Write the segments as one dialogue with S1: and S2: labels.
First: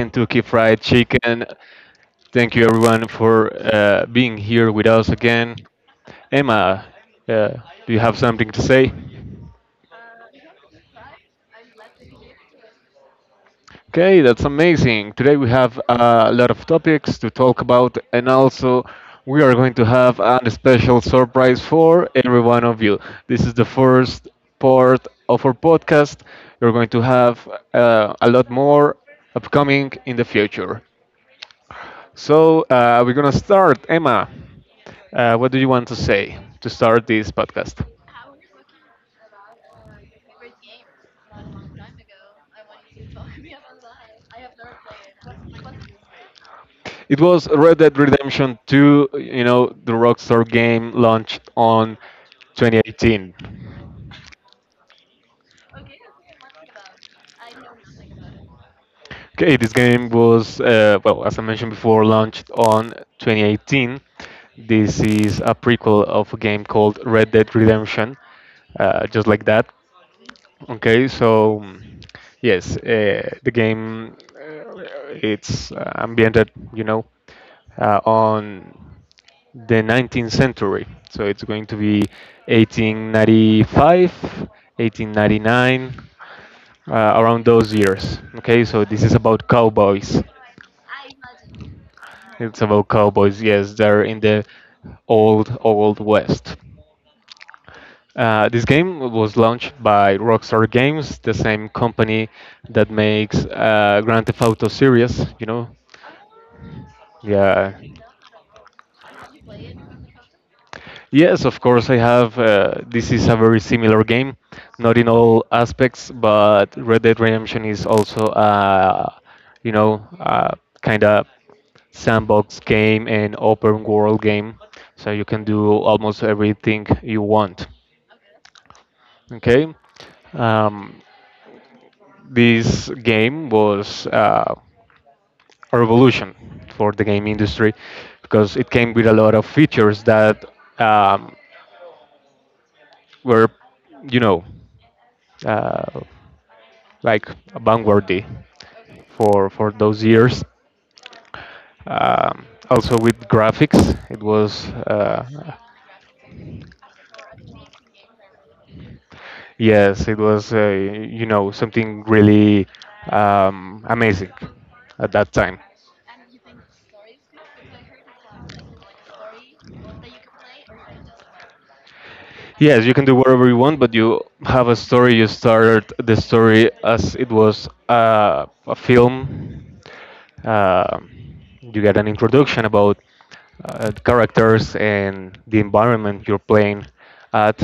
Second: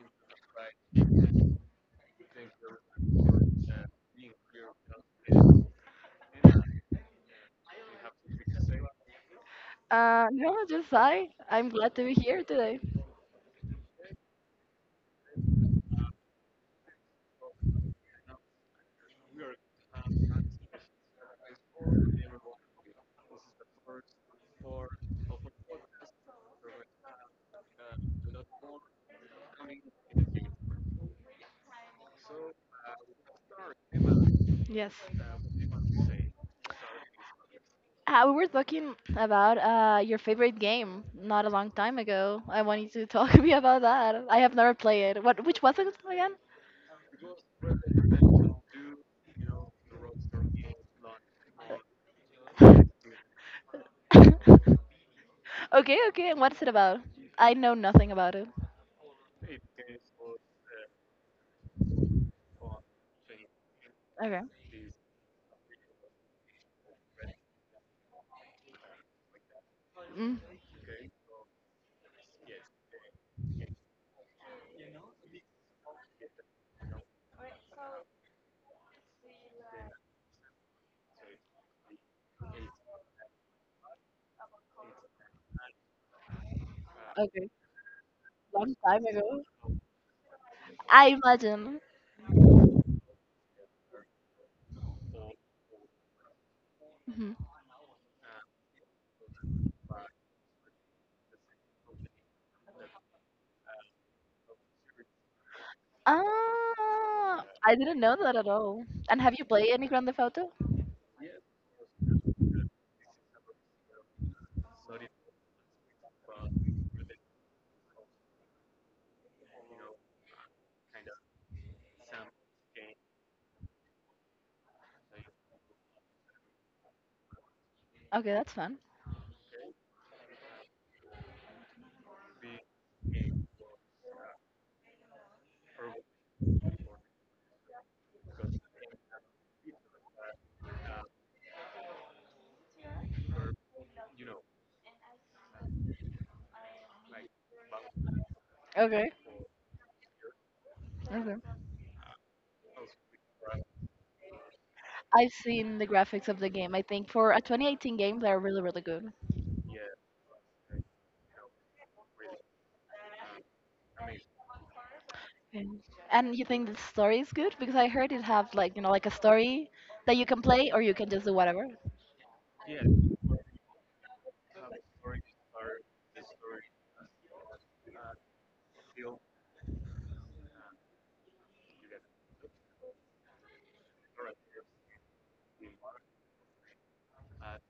S1: Kentucky Fried Chicken. Thank you, everyone, for being here with us again. Emma, uh, do you have something to say?
S2: No, just hi. I'm glad to be here today.
S1: Okay, that's amazing. Today we have a lot of topics to talk about, and also we are going to have a special surprise for every one of you. This is the first part of our podcast. We're going to have a lot more upcoming in the future. So we're gonna start. Emma,
S2: Yes.
S1: what do you want to say to start this podcast?
S2: We were talking about your favorite game not a long time ago. I wanted to talk to me about that. I have never played it. What? Which was it again?
S1: It was Red Dead Redemption 2. You know, the Rockstar game launched on 2018.
S2: Okay, okay. And what's it about? I know nothing about it.
S1: Okay, this game was, well, as I mentioned before, launched on 2018.
S2: Okay.
S1: This is a prequel of a game called Red Dead Redemption, just like that.
S2: Mm.
S1: Okay, so yes, the game it's ambiented, you know, on the 19th century. So it's going to be 1895, 1899, around
S2: Okay.
S1: those years. Okay,
S2: Long
S1: so this
S2: time
S1: is
S2: ago.
S1: about cowboys.
S2: I imagine.
S1: It's about cowboys, yes, they're in the old, old west.
S2: Mhm.
S1: This game was launched by Rockstar Games, the same company that makes Grand Theft Auto series. You know,
S2: Ah, I
S1: yeah.
S2: didn't know that at all. And have you played any Grand Theft Auto?
S1: Yes, of course, I have. This is a very similar game, not in all aspects, but Red Dead Redemption is also, a, you know, uh, kind of sandbox game and open world game, so you can do almost everything you want.
S2: Okay, that's fun.
S1: Okay. Um, this game was a revolution for the game industry because it came with a lot of features that um, were, you know, uh, like vanguardy
S2: Okay.
S1: for those years.
S2: Okay.
S1: Also with graphics, it was
S2: I've seen the graphics of the game. I think for a 2018 game, they're really, really good.
S1: yes, it was you know something really amazing at that time.
S2: And and you think the story is good? Because I heard it have like like a story that you can play or you can just do whatever.
S1: Yes, you can do whatever you want, but you have a story. You start the story as it was a film. Uh, you get an introduction about characters and the environment you're playing at.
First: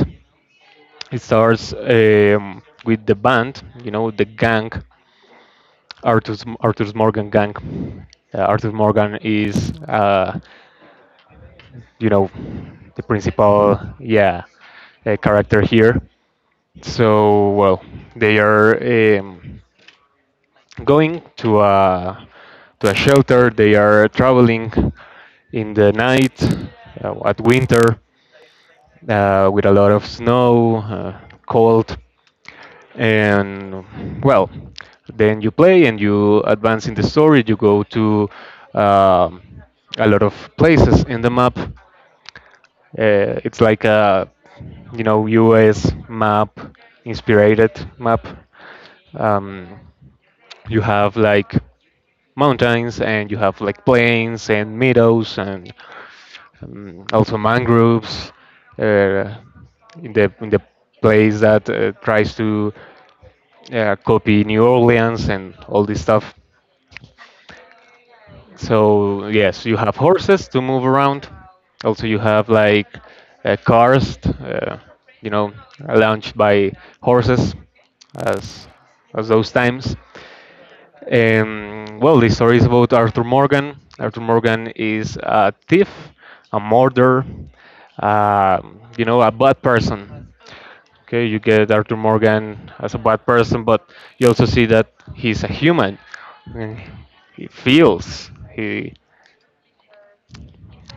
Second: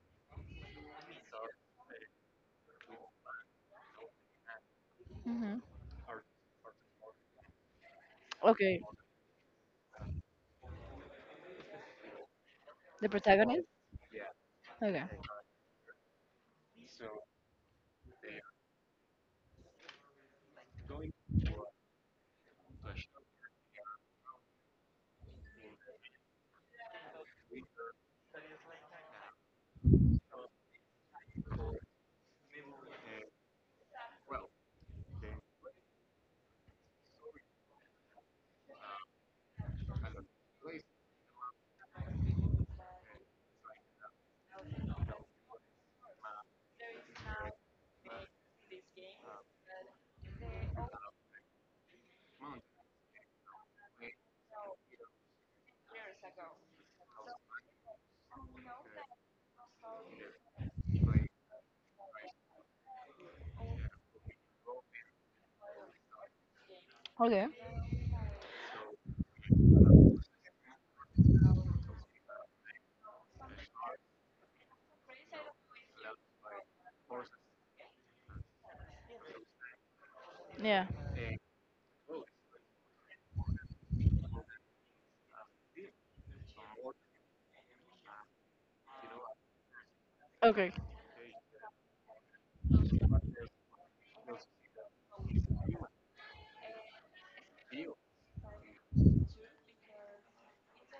S1: It starts with the band, you know, the gang,
S2: Hmm.
S1: Arthur's Morgan gang. Arthur
S2: Okay.
S1: Morgan is you know, the
S2: The protagonist.
S1: principal, yeah,
S2: Okay.
S1: character here. So well, they are going to a shelter. They are traveling in the night at winter with a lot of snow, cold, and well, then you play and you advance in the story. You go to um, a lot of places in the map it's like a you know US map inspired map. Um, you have like mountains and you have like plains and meadows and also mangroves uh, in the place that tries to copy New Orleans and all this stuff.
S2: Okay.
S1: So yes, you have horses to move around. Also, you have like cars, uh, you know, launched by horses, as as those times.
S2: Yeah.
S1: Well, the story is about Arthur Morgan. Arthur Morgan is a thief, a murderer, uh, you know, a bad person.
S2: Okay.
S1: Okay, you get Arthur Morgan as a bad person, but you also see that he's a human. And he feels. He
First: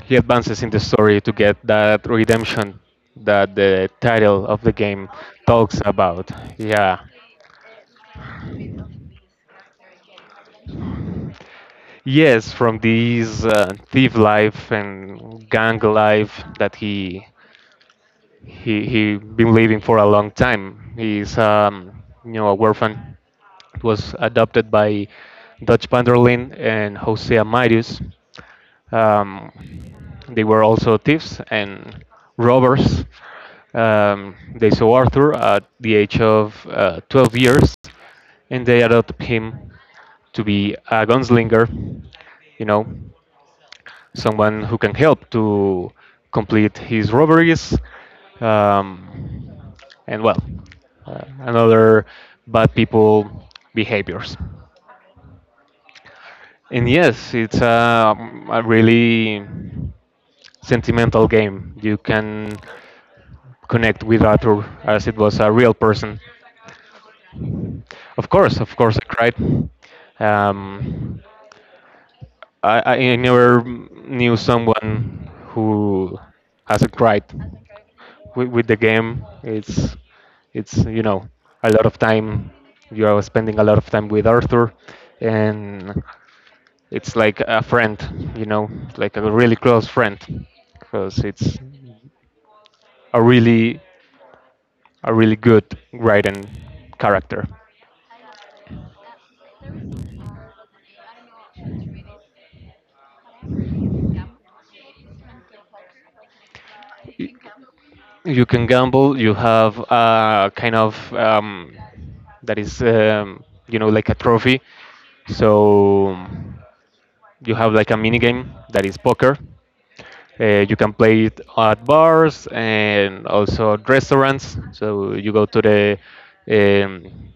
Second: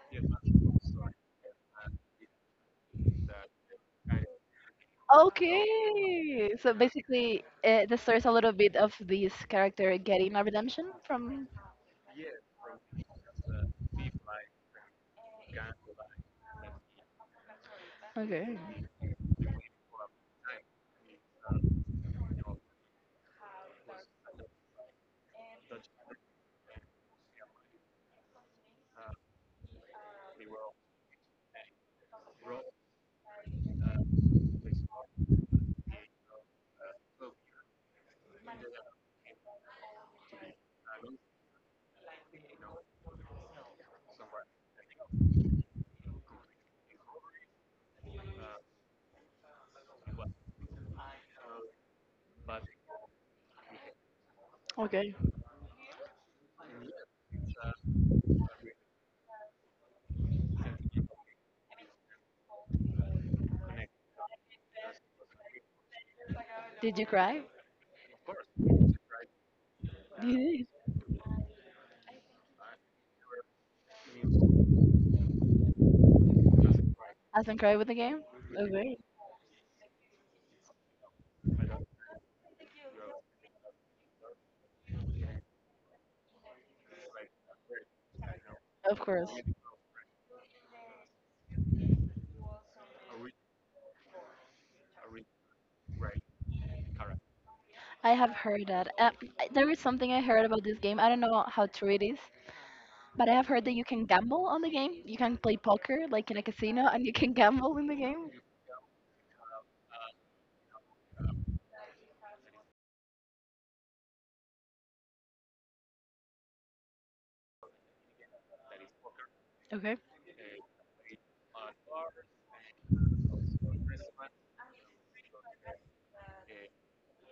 S1: he advances in the story to get that redemption that the title of the game talks about.
S2: Okay. So
S1: Yeah.
S2: basically, the story is a little bit of this character getting a redemption from.
S1: Yes, from this thief life and gang life that he
S2: Okay.
S1: he he been living for a long time. He's you know a orphan. Was adopted by Dutch Vanderlyn and Jose Amarius. Um, they were also thieves and robbers. They saw Arthur at the age of 12 years, and they adopted him to be a gunslinger. You know someone who can help to complete his robberies, um, and well, another bad people behaviors.
S2: Okay.
S1: And yes, it's a really sentimental game. You can connect with Arthur as it was a real person.
S2: Did you cry?
S1: Of course, I cried.
S2: You did.
S1: Um, I, I never knew someone who hasn't cried
S2: Hasn't cried with the game.
S1: with the
S2: Okay.
S1: game. It's you know a lot of time. You are spending a lot of time with Arthur, and it's like a friend. You know,
S2: Of
S1: like a
S2: course.
S1: really close friend, because it's a really a really good writing character.
S2: I have heard that. There is something I heard about this game. I don't know how true it is, but I have heard that you can gamble on the game. You can play poker, like in a casino, and you
S1: Y-
S2: can gamble in the game.
S1: You can gamble. You have a kind of that is you know like a trophy. So you have like a mini game that is poker.
S2: Okay.
S1: You can play it at bars and also at restaurants. So you go to the um,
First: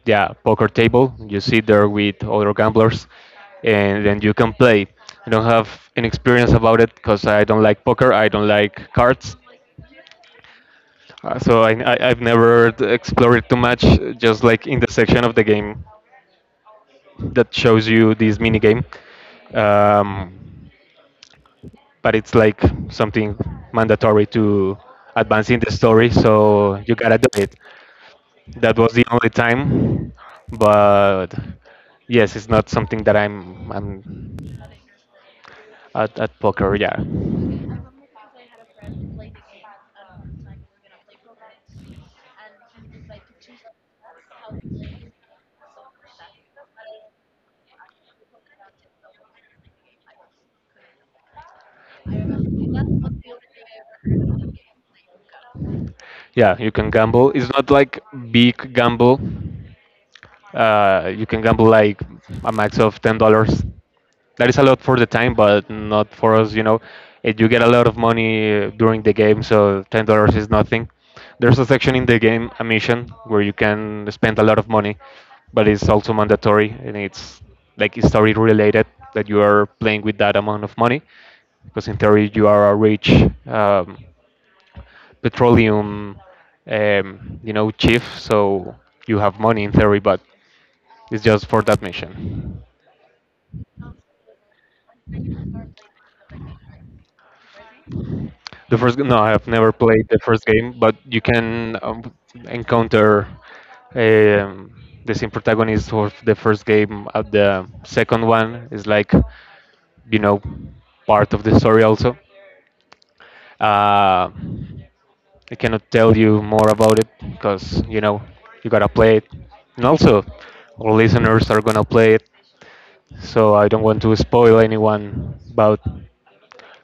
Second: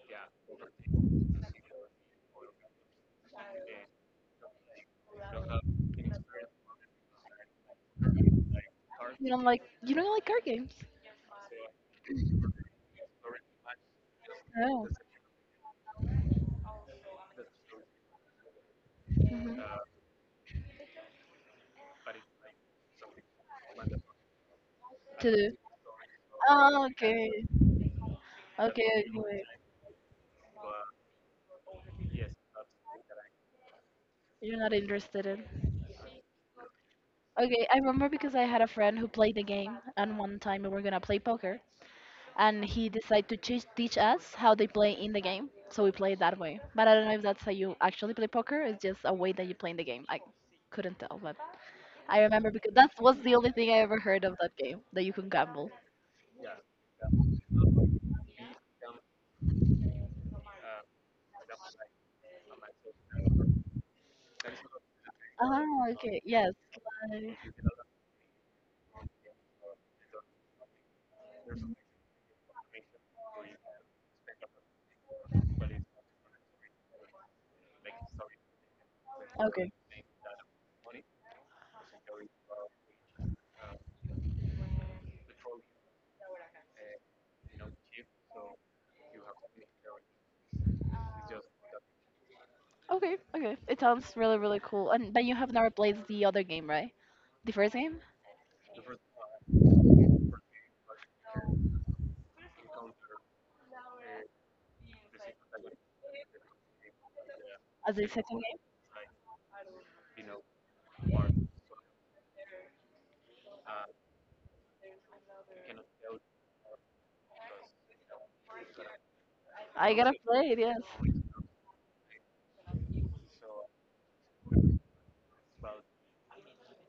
S1: yeah poker table. You sit there with other gamblers, and then you can play. I don't have any experience about it because I don't like poker. I don't like
S2: You
S1: cards.
S2: don't like, you don't like card games.
S1: So I've never explored it too much. Just like in
S2: No.
S1: the section of the game that shows you this mini game.
S2: Mhm.
S1: Um, but it's like something mandatory to
S2: To do.
S1: advance in the story, so
S2: Oh,
S1: you gotta
S2: okay.
S1: do it. That
S2: Okay.
S1: was the only
S2: Okay.
S1: time, but yes, it's not something that I'm
S2: You're not interested in.
S1: at poker, yeah.
S2: Okay, I remember because I had a friend who played the game, and one time we were gonna play poker, and he decided to teach us how they play in the game. So we play that way. But I don't know if that's how you actually play poker. It's just a way that you play in the game. I couldn't tell, but I remember because that was the only thing I ever heard of that game that you can gamble.
S1: Yeah, you can gamble. It's not like big gamble. You can gamble like a max of $10. That is a lot for the time, but
S2: Ah,
S1: not
S2: okay,
S1: for
S2: yes.
S1: us. You know,
S2: Like.
S1: it, you get a lot of money during the game, so $10 is nothing. There's a section in the game, a mission, where you can spend a lot of money, but it's also mandatory and it's like story related that you are
S2: Okay,
S1: playing with that amount of money, because in theory you are a rich. Um, petroleum, chief. So you have money in theory, but it's just for that mission.
S2: okay, okay. It sounds really, really cool. And but you have never played the other game, right? The first game
S1: No, I have never played the first game, but you can encounter um, the same protagonist of the first game at the
S2: as the
S1: second
S2: second game.
S1: one. Is like you know part of the story also. Uh, I cannot tell you more about it because you know you gotta play it, and
S2: I gotta
S1: also
S2: play it. Yes.
S1: our listeners are gonna play it, so I don't want to spoil anyone about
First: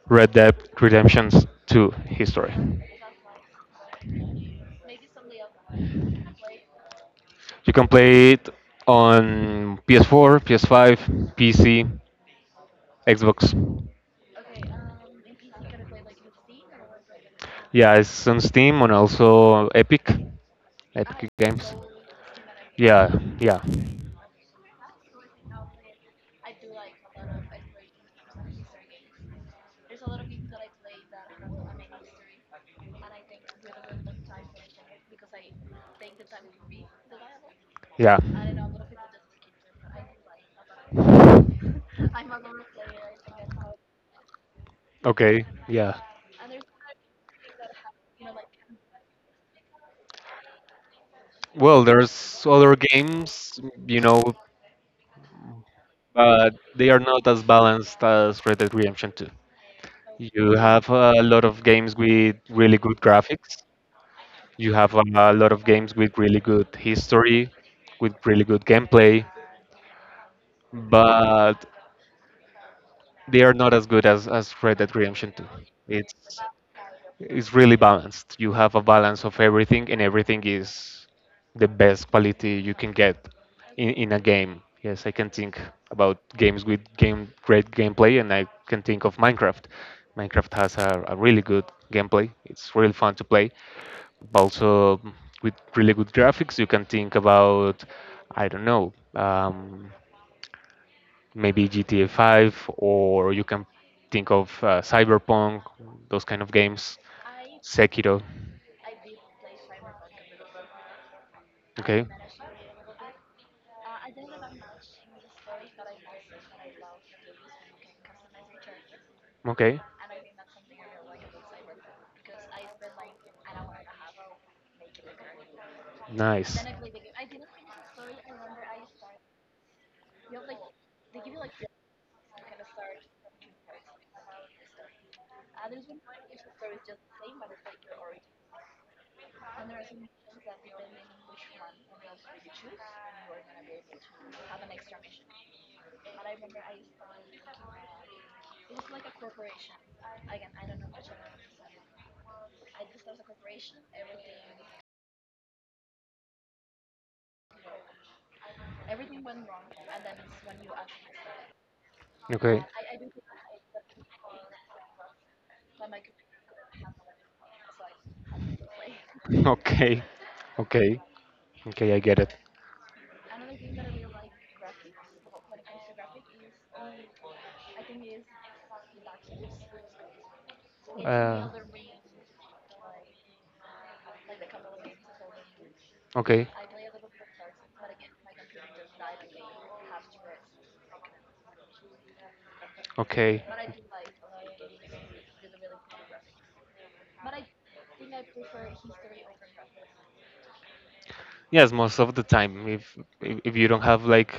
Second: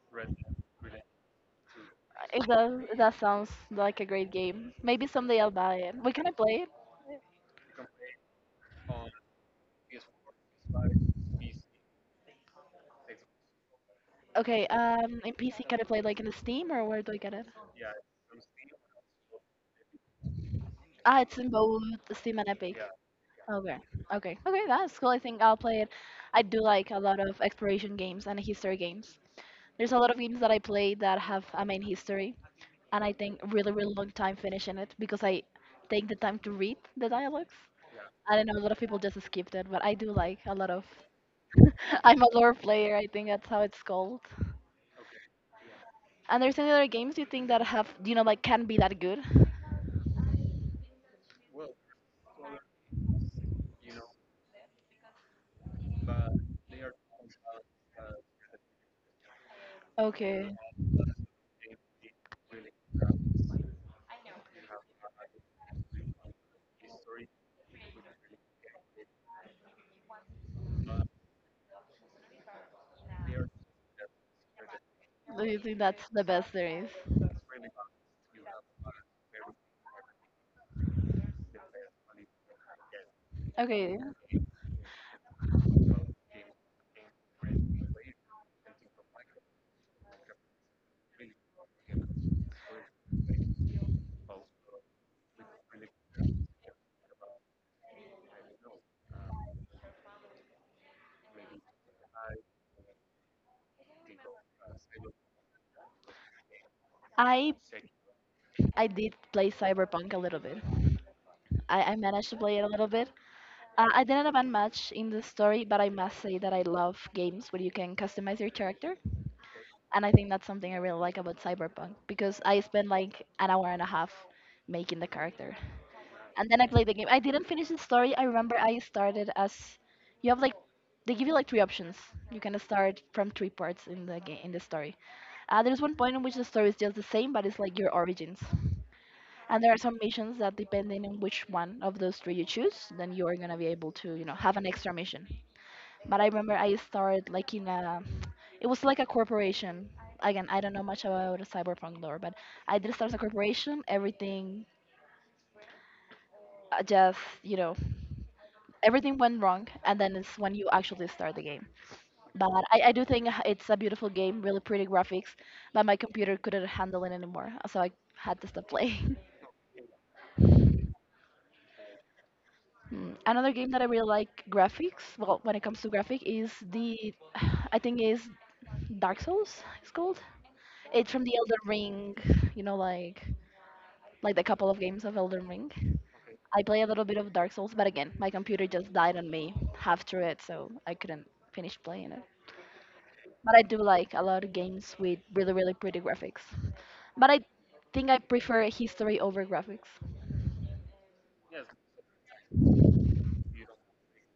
S1: Red Dead Redemption's 2
S2: It
S1: history.
S2: does. That sounds like a great game. Maybe someday I'll buy it. Where can I play it?
S1: You can play it on PS4, PS5, PC, Xbox.
S2: Okay, in PC, can I play like in Steam or where do I get it?
S1: Yeah, it's on Steam and also Epic,
S2: Ah,
S1: Epic
S2: it's in
S1: Games.
S2: both Steam and Epic.
S1: Yeah, yeah,
S2: Okay, okay, okay, that's cool. I think I'll play it. I do like a lot of exploration games and history games. There's a lot of games that I play that have a main history, and I think really, really long time finishing it because I take the time to read the dialogues.
S1: yeah.
S2: I don't know, a lot of people just skip that, but I do like a lot of. I'm a lore player, I think that's how it's called.
S1: Okay, yeah.
S2: And there's any other games you think that have like can be that good?
S1: Well, there's other games, you know, but they are not as balanced as Red Dead Redemption 2. You
S2: Okay.
S1: have a lot of games with really good graphics. You have a lot of games with really good history, with really good gameplay, but they are not as good as Red Dead Redemption 2.
S2: Do you think that's the
S1: It's
S2: best there is?
S1: it's really balanced. You have a balance of everything, and everything is the best quality you can get
S2: Okay.
S1: in a game. Yes, I can think about games with game great gameplay, and I can think of Minecraft. Minecraft has a really good gameplay. It's really fun to play, also with really good graphics. You can think about, I don't know, maybe GTA 5, or you can think of Cyberpunk, those kind of games,
S2: I
S1: Sekiro.
S2: I did play Cyberpunk a little bit. I
S1: Okay.
S2: managed to play it a little bit. I didn't advance much in the story, but I must say that I love games where you can customize your character,
S1: Okay.
S2: and I think that's something I really like about Cyberpunk because I spent like an hour and a half making the character. And
S1: Nice.
S2: then I played the game. I didn't finish the story. I remember I started as you have like they give you like three options. You can start from three parts in the game in the story. There's one point in which the story is just the same, but it's like your origins. And there are some missions that, depending on which one of those three you choose, then you are gonna be able to, have an extra mission. But I remember I started like in a, it was like a corporation. Again, I don't know much about cyberpunk lore, but I did start as a corporation. Everything just, everything went wrong and then it's when you actually start the game but
S1: Okay.
S2: I do think it's a beautiful game, really pretty graphics, but my computer couldn't handle it anymore so I had to stop playing.
S1: Okay. Okay. Okay, I get it.
S2: Hmm, another game that I really like graphics, well when it comes to graphic is the I think is dark souls it's called, it's from the
S1: Uh,
S2: Elden Ring, you know like like the couple of games of Elden Ring.
S1: okay,
S2: I play a little bit of dark souls but again my computer just died on me half through it so I couldn't finish playing it.
S1: okay.
S2: But I do like a lot of games with really, really pretty graphics. But I think I prefer history over graphics.
S1: Yes, most of the time, if if you don't have like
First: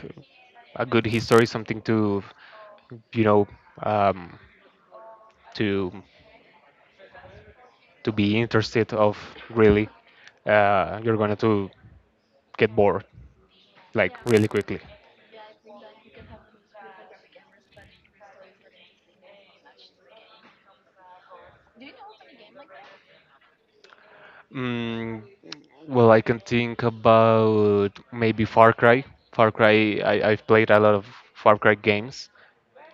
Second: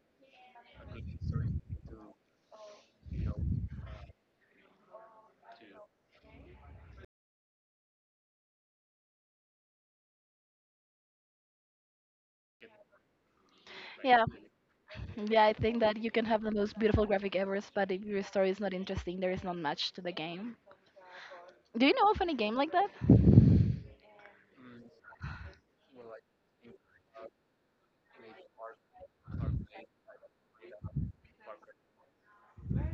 S1: a good history, something to, you know, um, to to be interested of really you're going to get bored like
S2: Yeah,
S1: really quickly.
S2: yeah, I think that you can have the most beautiful graphic ever, but if your story is not interesting, there is not much to the game. Do you know of any game like that?
S1: mm, well, I can think about maybe Far Cry. Far Cry. I've played a lot of Far Cry games,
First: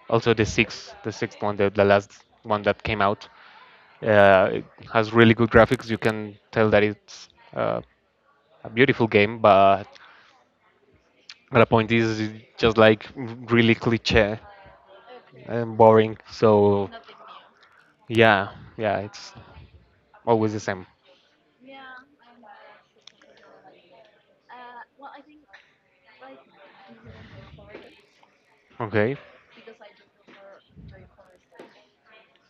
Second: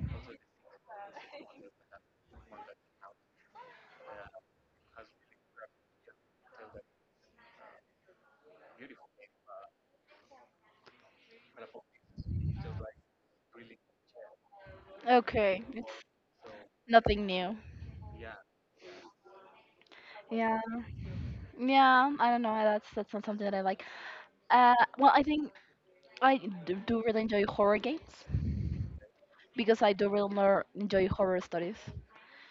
S1: also the sixth, one, the last one that came out. It has really good graphics. You can tell that it's uh, a beautiful game, but the point is it's just like really cliche
S2: Okay,
S1: and
S2: it's
S1: boring, so.
S2: nothing new.
S1: Yeah, yeah, it's always
S2: Yeah,
S1: the same.
S2: yeah, I don't know. That's not something that I like. Well, I think I do really enjoy horror games
S1: Okay.
S2: because I do really more enjoy horror stories.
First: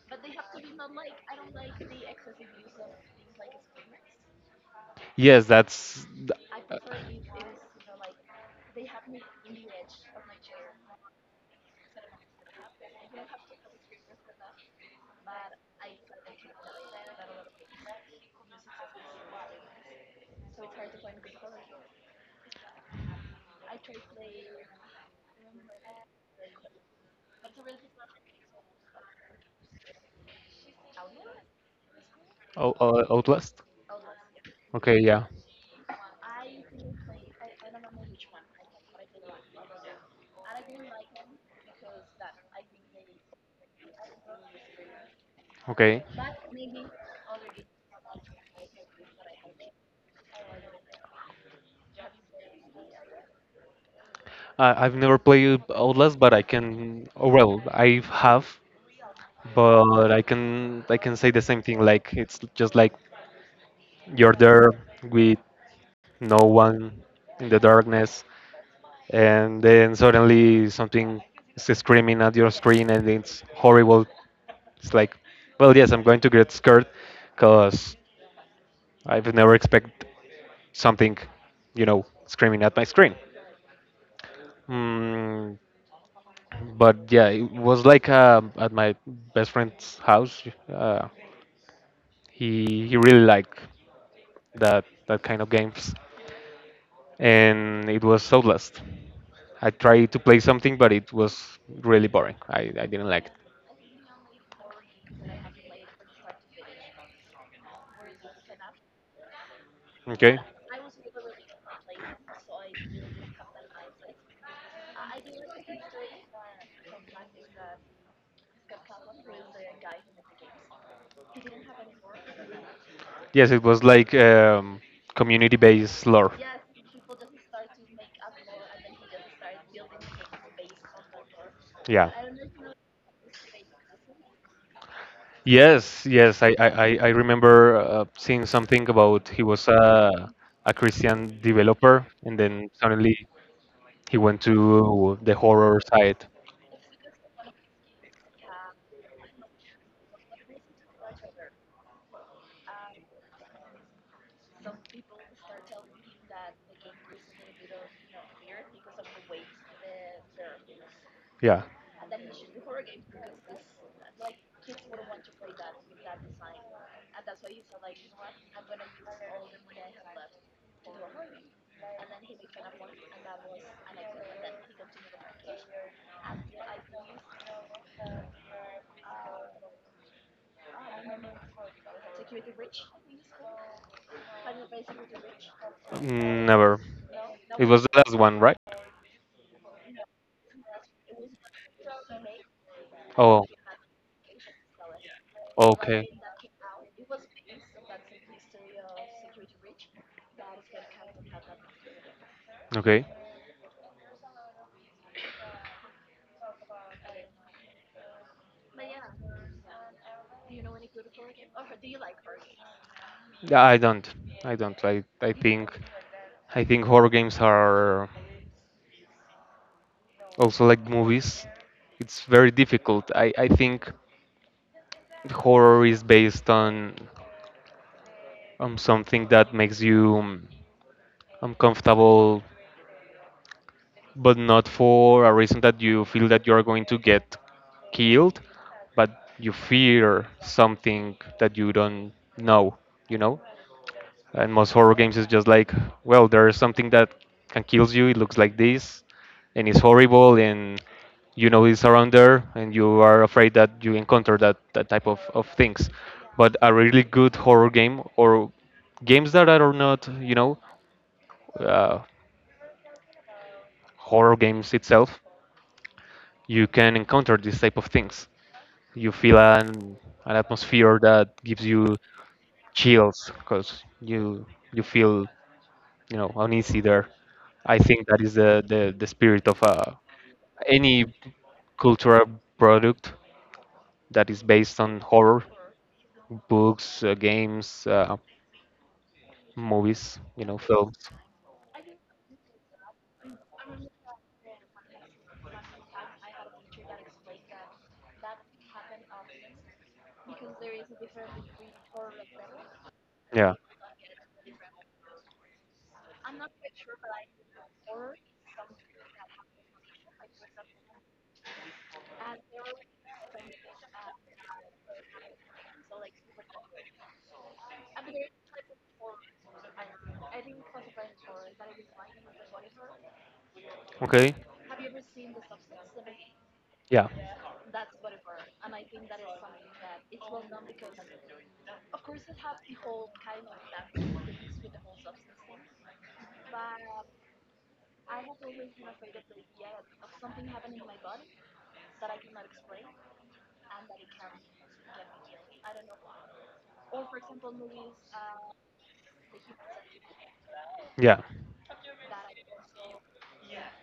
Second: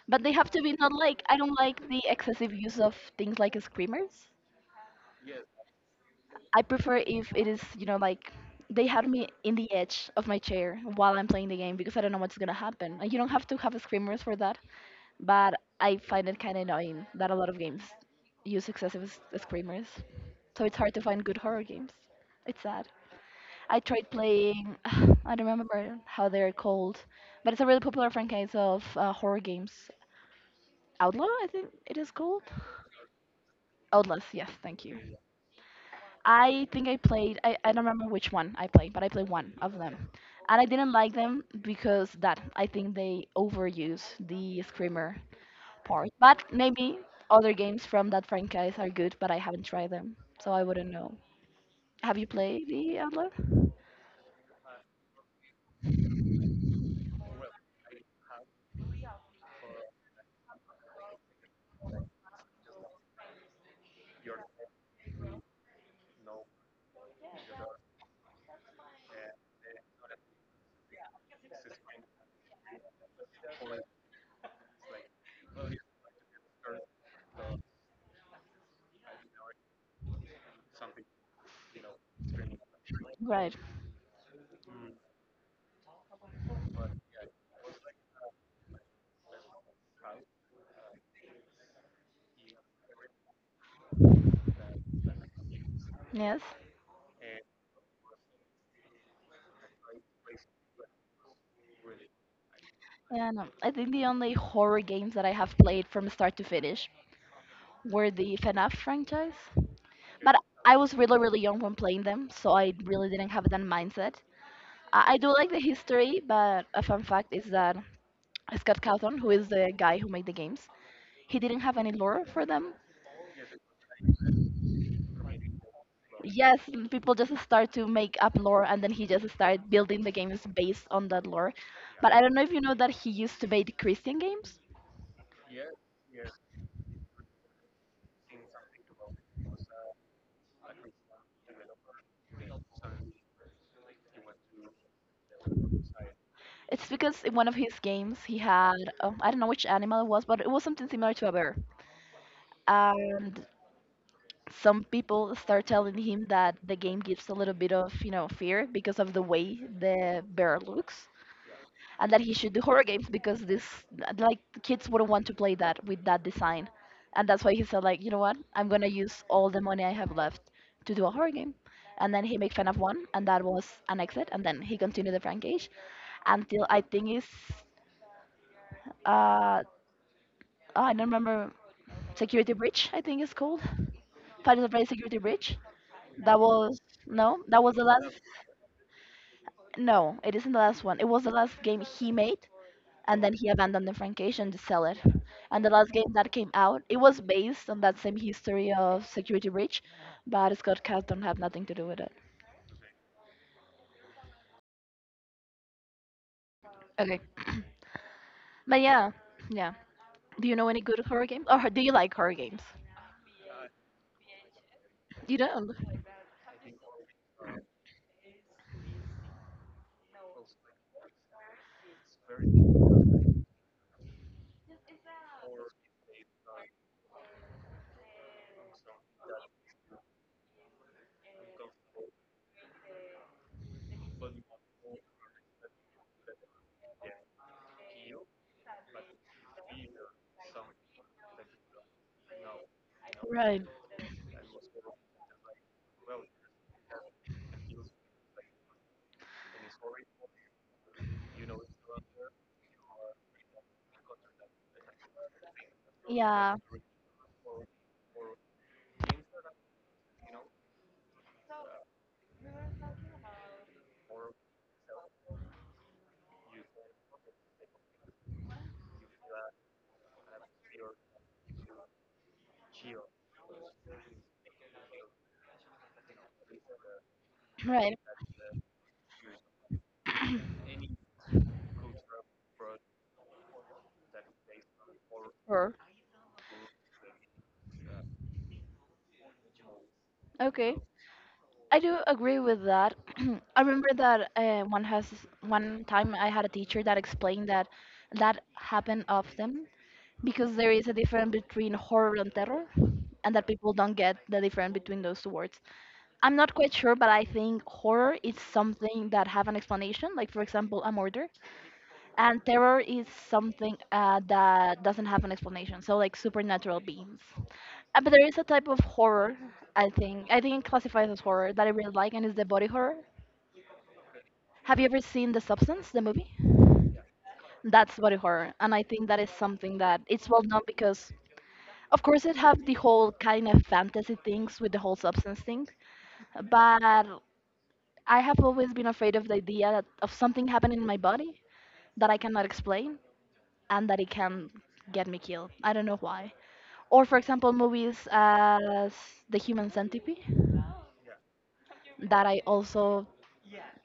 S2: But they have to be not like, I don't like the excessive use of things like screamers.
S1: Yes, that's. th-
S2: I
S1: uh,
S2: prefer if it is, like they have me in the edge of my chair while I'm playing the game because I don't know what's gonna happen. And you don't have to have screamers for that, but I find it kind of annoying that a lot of games use excessive screamers. So it's hard to find good horror games. It's sad. I tried playing, I don't remember how they're called, but it's a really popular franchise of horror games. Outlaw, I think it is called.
S1: Oh, Outlast.
S2: Outlast, yes, thank you.
S1: Okay, yeah.
S2: I think I played, I don't remember which one I played, but I played one of them. And I didn't like them because that, I think they overuse the screamer
S1: Okay.
S2: part. But maybe other games from that franchise are good, but I haven't tried them, so I wouldn't know. Have you played the Outlast?
S1: I I've never played Outlast, but I can. Oh well, I have, but I can say the same thing. Like it's just like you're there with no one in the darkness, and then suddenly something is screaming at your screen, and it's horrible. It's like, well, yes, I'm going to get scared, cause I've never expect something, you know, screaming at my screen.
S2: Right,
S1: Mm, but yeah, it was like at my best friend's house. Uh, he really liked that kind of games.
S2: yes.
S1: And it was Outlast. I tried to play something, but it was really boring. I didn't like it.
S2: And I think the only horror games that I have played from start to finish were the FNAF franchise.
S1: Okay.
S2: But I was really really young when playing them, so I really didn't have that mindset. I do like the history, but a fun fact is that Scott Cawthon, who is the guy who made the games, he didn't have any lore for them.
S1: Yes, it was like community-based lore.
S2: Yes, and people just start to make up lore, and then he just started building the games based on that lore.
S1: Yeah.
S2: But I don't know if you know that he used to make Christian games.
S1: Yes, yes. I remember seeing something about he was a Christian developer, and then suddenly he went to the horror side.
S2: It's because in one of his games he had I don't know which animal it was, but it was something similar to a bear. And some people start telling him that the game gives a little bit of fear because of the way the bear looks
S1: Yeah.
S2: and that he should do horror games because this like kids wouldn't want to play that with that design and that's why he said like you know what, I'm gonna use all the money I have left to do a horror game, and then he made fun of one and that was an exit and then he continued the franchise until I think it's uh oh, I don't remember, security breach I think it's called, final fantasy security breach. That
S1: Mm.
S2: was,
S1: Never.
S2: no that
S1: It
S2: was the
S1: was the
S2: last.
S1: last one, right?
S2: No, it isn't the last one. It was the last game he made, and then he
S1: Oh,
S2: abandoned the franchise and just sell it. And the last
S1: okay.
S2: game that came out, it was based on that same history of Security Breach, but Scott Cast don't have nothing to do with it.
S1: Okay.
S2: Okay. But yeah, yeah. Do you know any good horror games? Or do you like horror games?
S1: Yeah, I don't. I don't. I
S2: You
S1: think
S2: don't.
S1: horror games are also like movies. It's very difficult. I think horror is based on something that makes you uncomfortable, but not for a reason that you feel that you're going to get killed, but you fear something that you don't know, you know?
S2: Right.
S1: And most horror games is just like, well, there is something that can kill you, it looks like this, and it's horrible, and you know it's around there, and you are afraid that you encounter that, that type of things. But
S2: Yeah.
S1: a really good horror game, or games that are not, uh, horror games itself, you can encounter this type of things. You feel an atmosphere that gives you chills because you feel uneasy there. I
S2: Right.
S1: think that is the spirit of any cultural product that is based on horror,
S2: Horror.
S1: books, games, movies,
S2: Okay.
S1: films.
S2: I do agree with that. I remember that one time I had a teacher that explained that that happened often because there is a difference between horror and terror, and that
S1: Yeah.
S2: people don't get the difference between those two words. I'm not quite sure, but I think horror is something that have an explanation, like for example, a murder, and terror is something that doesn't have an explanation. So like supernatural beings. But there is a type of horror, I think. I think it classifies as horror that I really like, and it's the body horror.
S1: Okay.
S2: Have you ever seen The Substance, the movie?
S1: Yeah.
S2: That's body horror, and I think that is something that it's well known because, of course, it have the whole kind of fantasy things with the whole substance thing. But I have always been afraid of the idea that of something happening in my body that I cannot explain and that it can get me killed. I don't know why. Or for example, movies as The Human Centipede
S1: Yeah.
S2: that I also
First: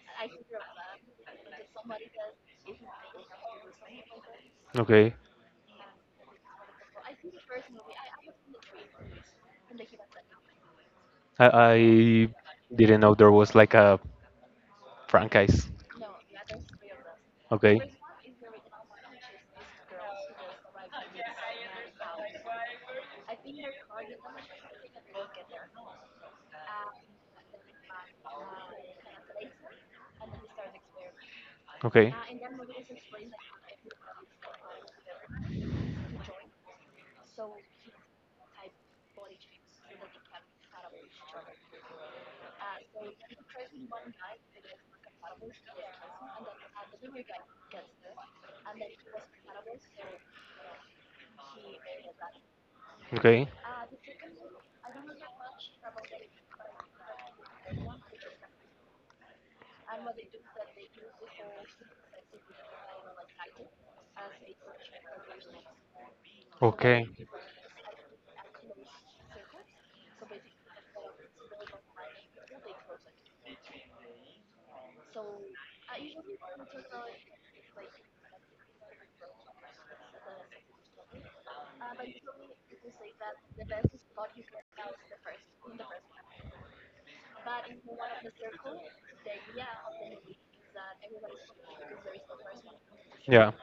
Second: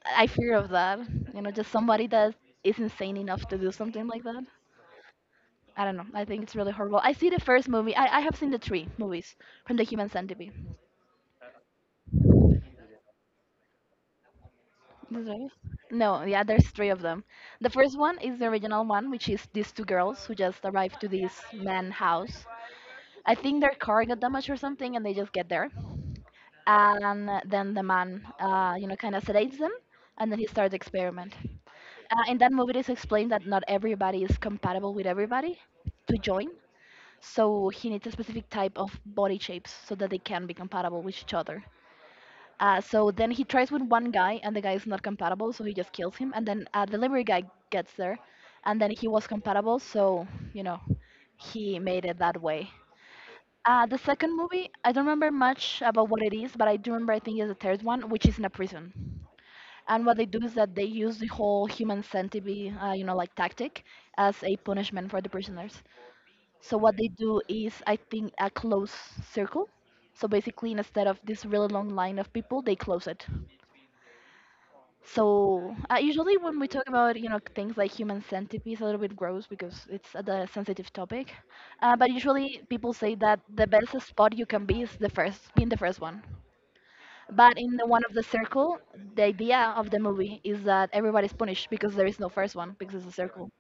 S2: I fear of that. Just somebody that is insane enough to do something like that.
S1: Okay.
S2: I don't know. I think it's really horrible. I see the first movie. I have seen the three movies from the Human Centipede.
S1: I didn't know there was like a
S2: That's right.
S1: franchise.
S2: No, yeah, there's three of them. The
S1: Okay.
S2: first one is the original one, which is these two girls who just arrive to this man house. I think their car got damaged or something, and they just get there. And then the man, kind of sedates them, and then he starts the experiment.
S1: Okay.
S2: In that movie it is explained that not everybody is compatible with everybody to join, so he needs a specific type of body shapes so that they can be compatible with each other. So then he tries with one guy and the guy is not compatible, so he just kills him. And then a delivery guy gets there, and then he was compatible, so you know he made it that way.
S1: Okay. Okay.
S2: The second movie I don't remember much about what it is, but I do remember, I think it's the third one, which is in a prison. And what they do is that they use the whole human centipede, like, tactic as a punishment for the prisoners. So what they do is, I think, a close circle. So basically, instead of this really long line of people, they close it. So usually, when we talk about things like human centipede, it's a little bit gross because it's a the sensitive topic. But usually, people say that the best spot you can be is the first, being the first one. But in the one of the circle, the idea of the movie is that everybody's punished because there is no first one because it's a
S1: Yeah.
S2: circle.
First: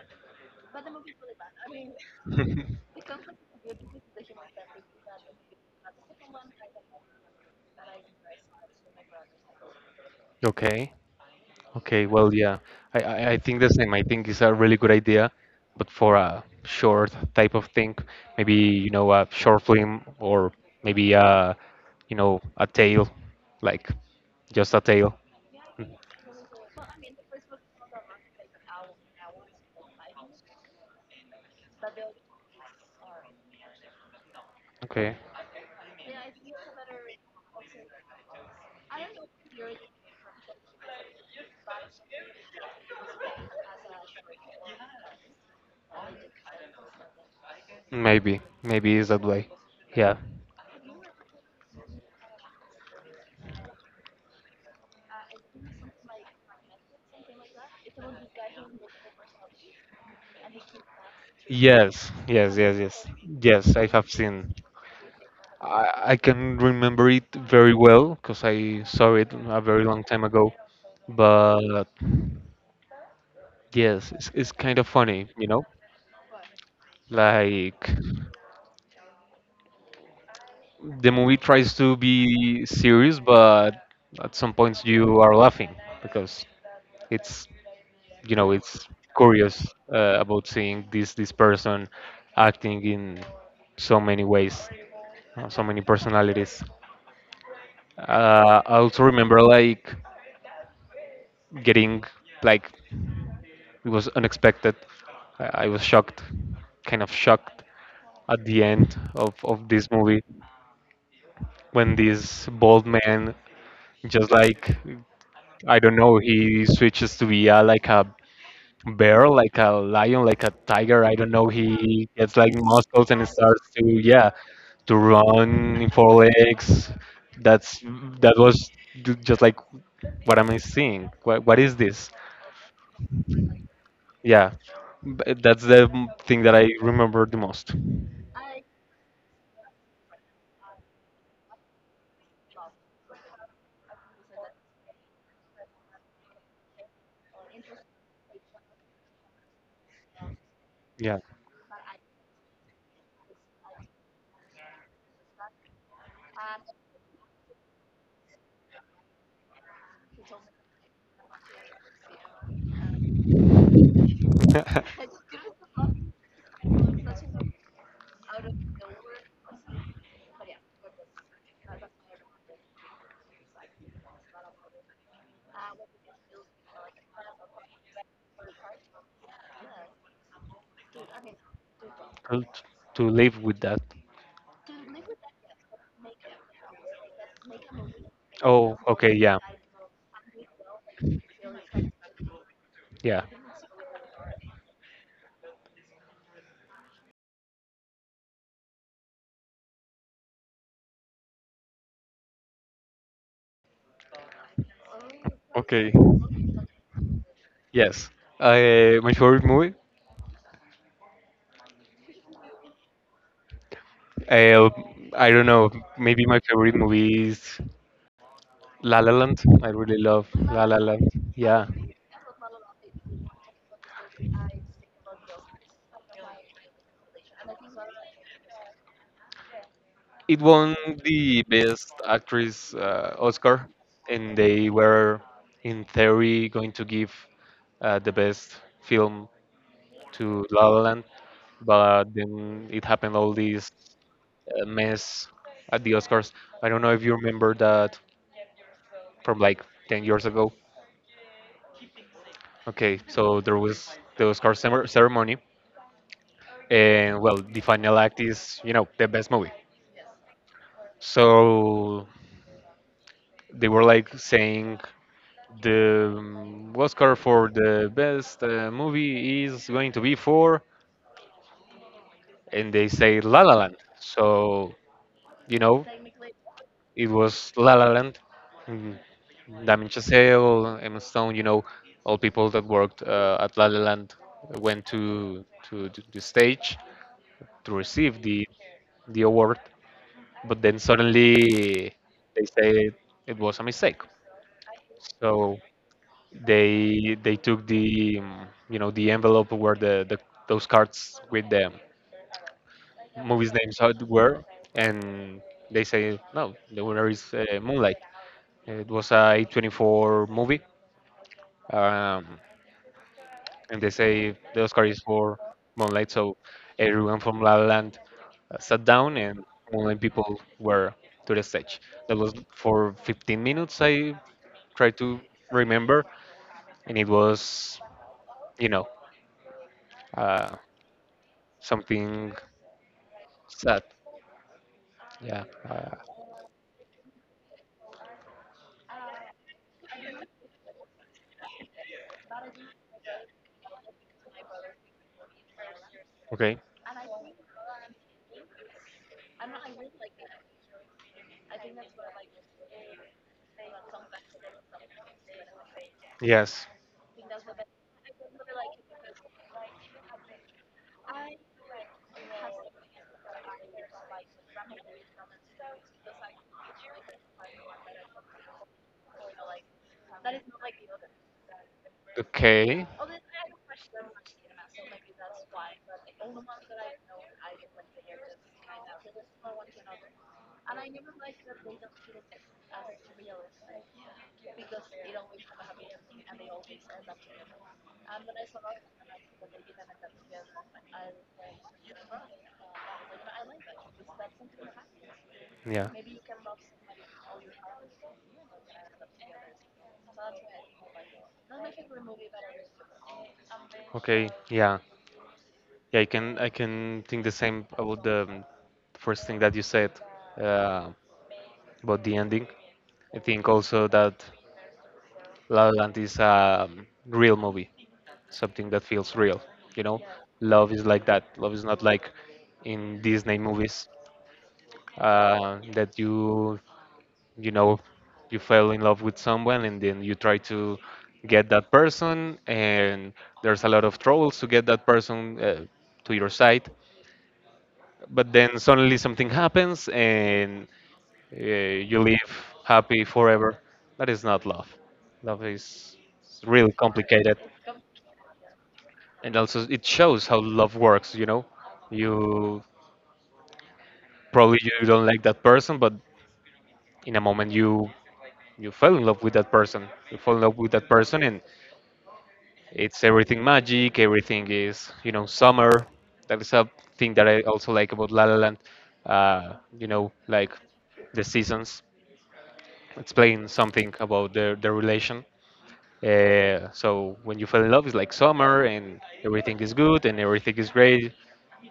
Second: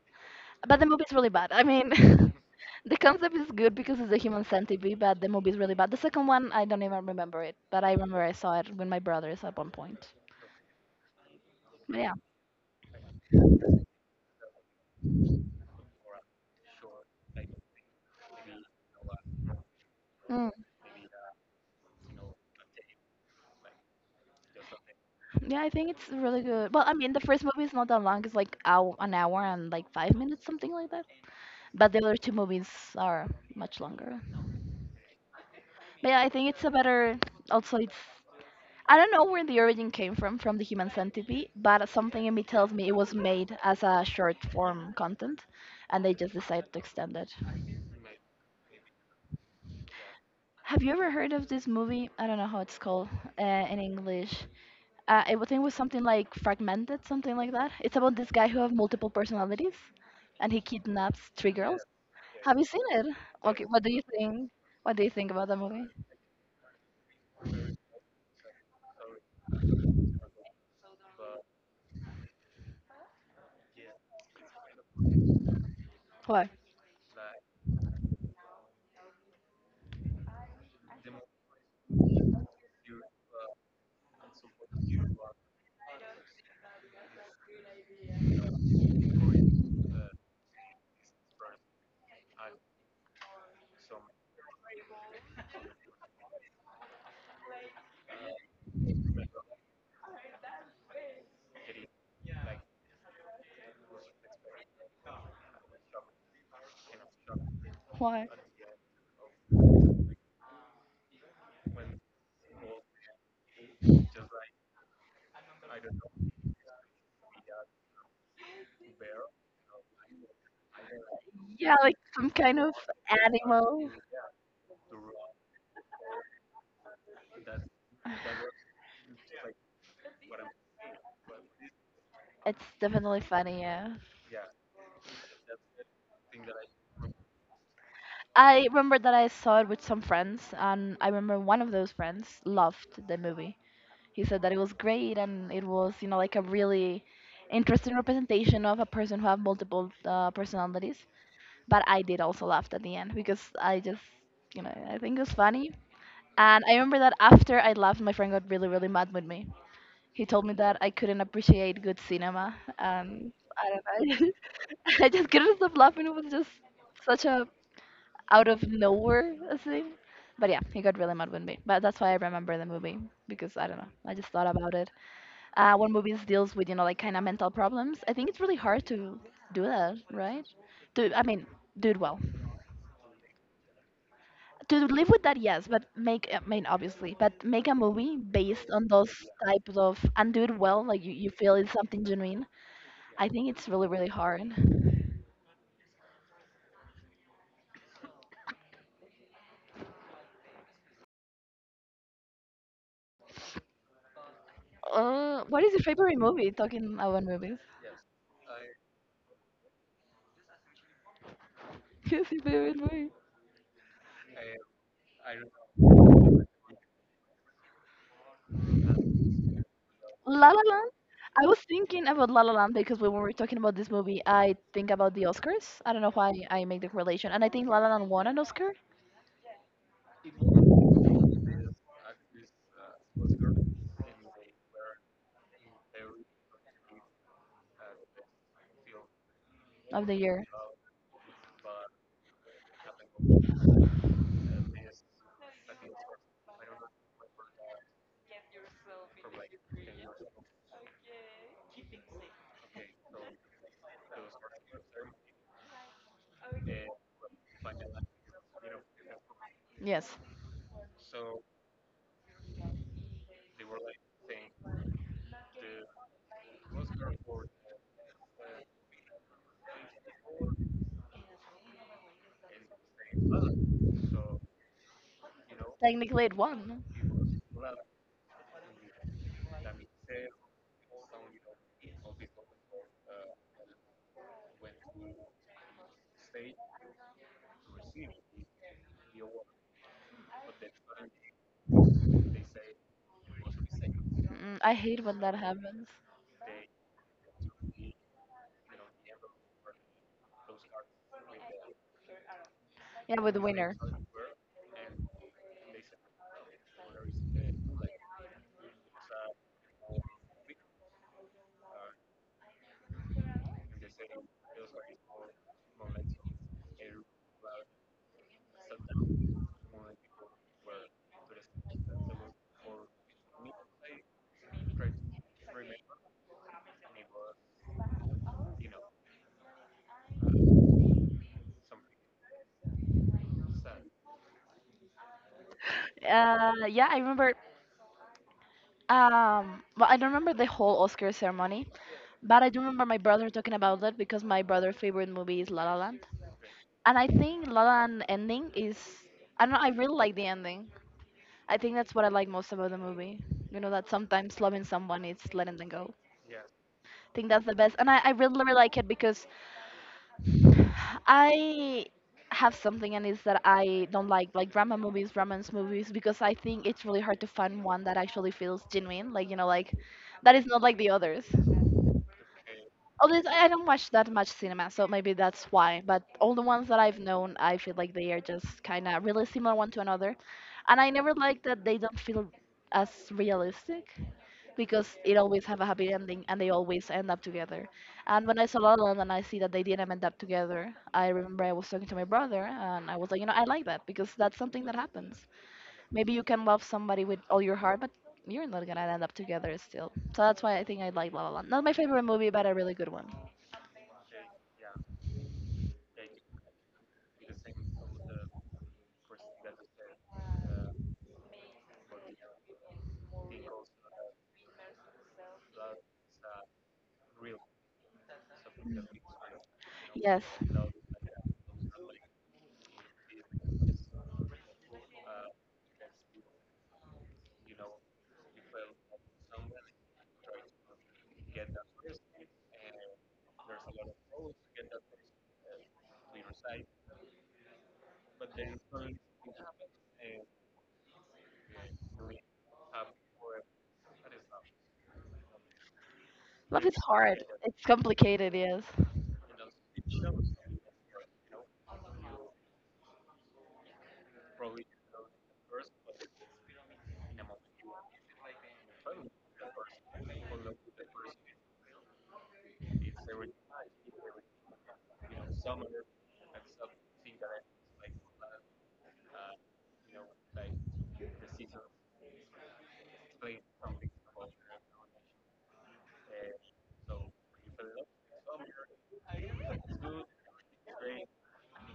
S2: But the movie is really bad. I mean, the concept is good because it's a human centipede, but the movie is really bad. The second one, I don't even remember it, but I remember I saw it with my brothers at one point.
S1: Okay.
S2: But
S1: Okay,
S2: yeah.
S1: well, yeah, I think the same. I think it's a really good idea, but for a short type of thing, maybe a short film
S2: Mm.
S1: or maybe a a tale, like just a tale.
S2: Yeah, I think
S1: Mm.
S2: it's really good. Well, I mean, the first movie is not that long. It's like hour, an hour and like 5 minutes, something like that. But the other two movies are much longer.
S1: Okay,
S2: But yeah, I think it's a better. Also, it's I don't know where the origin came from the human centipede, but something in me tells me it was made as a short form content and they just decided to extend it.
S1: maybe it's that way. Yeah.
S2: Have you ever heard of this movie? I don't know how it's called in English. I think it was something like Fragmented, something like that. It's about this guy who has multiple personalities and he kidnaps three girls.
S1: Yes, yes,
S2: Have you
S1: yes,
S2: seen it?
S1: yes,
S2: Okay,
S1: yes.
S2: what
S1: I
S2: do you
S1: have
S2: think?
S1: seen.
S2: What do you think about the movie?
S1: I can remember it very well because I saw it a very long time ago. But yes, it's kind of funny, you know?
S2: Why?
S1: Like the movie tries to be serious, but at some points you are laughing because it's it's curious, about seeing this person acting in so many ways, so many personalities. I also remember like getting like it was unexpected. I was shocked, kind of shocked
S2: Why?
S1: at the end of this movie when this bald man just like, I don't know, he switches to be like a bear, like a lion, like a tiger. I don't know.
S2: Yeah, like
S1: He
S2: some
S1: gets like
S2: kind of
S1: muscles and starts to,
S2: animal.
S1: yeah, to run in four legs. That's that was just like, what am I seeing? What is this?
S2: It's definitely funny, yeah.
S1: Yeah, that's the thing that I remember the most.
S2: I remember that I saw it with some friends, and I remember one of those friends loved the movie. He said that it was great and it was, like a really interesting representation of a person who have multiple personalities.
S1: Yeah.
S2: But I did also laugh at the end because I just I think it was funny. And I remember that after I laughed, my friend got really, really mad with me. He told me that I couldn't appreciate good cinema, and I don't know. I just couldn't stop laughing. It was just such a out of nowhere a scene. But yeah, he got really mad with me. But that's why I remember the movie because I don't know. I just thought about it when movies deals with like kind of mental problems. I think it's really hard to do that right, to, I mean, do it well.
S1: to to live with that.
S2: To live with that, yes, but make, I mean, obviously, but make a movie based
S1: Oh,
S2: on those
S1: okay. Yeah.
S2: types of and do it well, like you feel it's something genuine. I
S1: Yeah.
S2: think it's really really hard. What is your
S1: Okay,
S2: favorite movie, talking about movies?
S1: yes. My favorite movie?
S2: What's your favorite movie?
S1: Uh, I don't know. Maybe my favorite movie is La La Land. I really love
S2: La
S1: La
S2: la
S1: La
S2: land.
S1: Land.
S2: I was
S1: Yeah.
S2: thinking about La La Land because when we were talking about this movie, I think about the Oscars. I don't know why I make the correlation, and I think La La Land won an Oscar.
S1: It won the Best Actress Oscar, and they were, in theory, going to give the Best Film
S2: Of the
S1: to
S2: year.
S1: La La Land, but then it happened all this mess at the Oscars. I don't know if you remember that from like 10 years ago. Okay, so there was the Oscar ceremony, and well, the final act is, you know, the best movie.
S2: Yes,
S1: So they were like saying the Oscar for the best movie is going to be for, and they say La La Land. So, you know.
S2: technically it won.
S1: It was La La Land. Mm, Damien Chazelle, Emma Stone, you know, all people that worked at La La Land went to the stage to receive the award, but then suddenly they said it was a mistake.
S2: Mm, I hate when that
S1: So
S2: happens.
S1: they took the you know, the envelope where the those cards with the
S2: Yeah, with the
S1: movies
S2: winner.
S1: names out were, and they say no, the winner is Moonlight. It was a 24 movie, um, and they say the Oscar is for Moonlight. So everyone from La La Land sat down, and Moonlight people were to the stage. That was for 15 minutes. I try to remember, and it was, you know, uh, something sad. Yeah. Uh,
S2: Yeah, I remember. Well, I don't remember the whole Oscar ceremony, but I do remember my brother talking about that because my brother's favorite movie is La La Land,
S1: okay.
S2: and I think La La Land ending is. I don't know. I really like the ending. I think that's what I like most about the movie. You know that sometimes loving someone is letting them go.
S1: Yes.
S2: I think that's the best, and I really really like it because I have something, and it's that I don't like drama movies, romance movies, because I think it's really hard to find one that actually feels genuine. Like, that is not like the others.
S1: Okay.
S2: Although I don't watch that much cinema, so maybe that's why. But all the ones that I've known, I feel like they are just kind of really similar one to another, and I never like that they don't feel as realistic because it always have a happy ending and they always end up together. And when I saw La La Land and I see that they didn't end up together, I remember I was talking to my brother and I was like, you know, I like that because that's something that happens.
S1: Yeah.
S2: Maybe you can love somebody with all your heart, but you're not gonna end up together still. So that's why I think I like La La Land. Not my favorite movie, but a really good one.
S1: Okay. Yeah. Yeah, I can think the same about the first thing that you said uh, about the ending. I think also that La La Land is a real movie, something
S2: Mm.
S1: that feels real. You know,
S2: Yes,
S1: love is like that. Love is not like in Disney movies that you know you fell in love with someone and then you try to get that person and there's a lot of troubles to get that person to your side. But then suddenly something happens and you live happy forever. That is not love. Love is
S2: love
S1: really
S2: is hard.
S1: complicated.
S2: It's complicated. Yes.
S1: And also it shows how love works, you know. You probably you don't like that person, but in a moment you fell in love with that person. You fall in love with that person and it's everything magic, everything is, you know, summer. That is a thing that I also like about La La Land. You know, like the seasons explain something about their relation. So when you fall in love, it's like summer and everything is good and everything is great.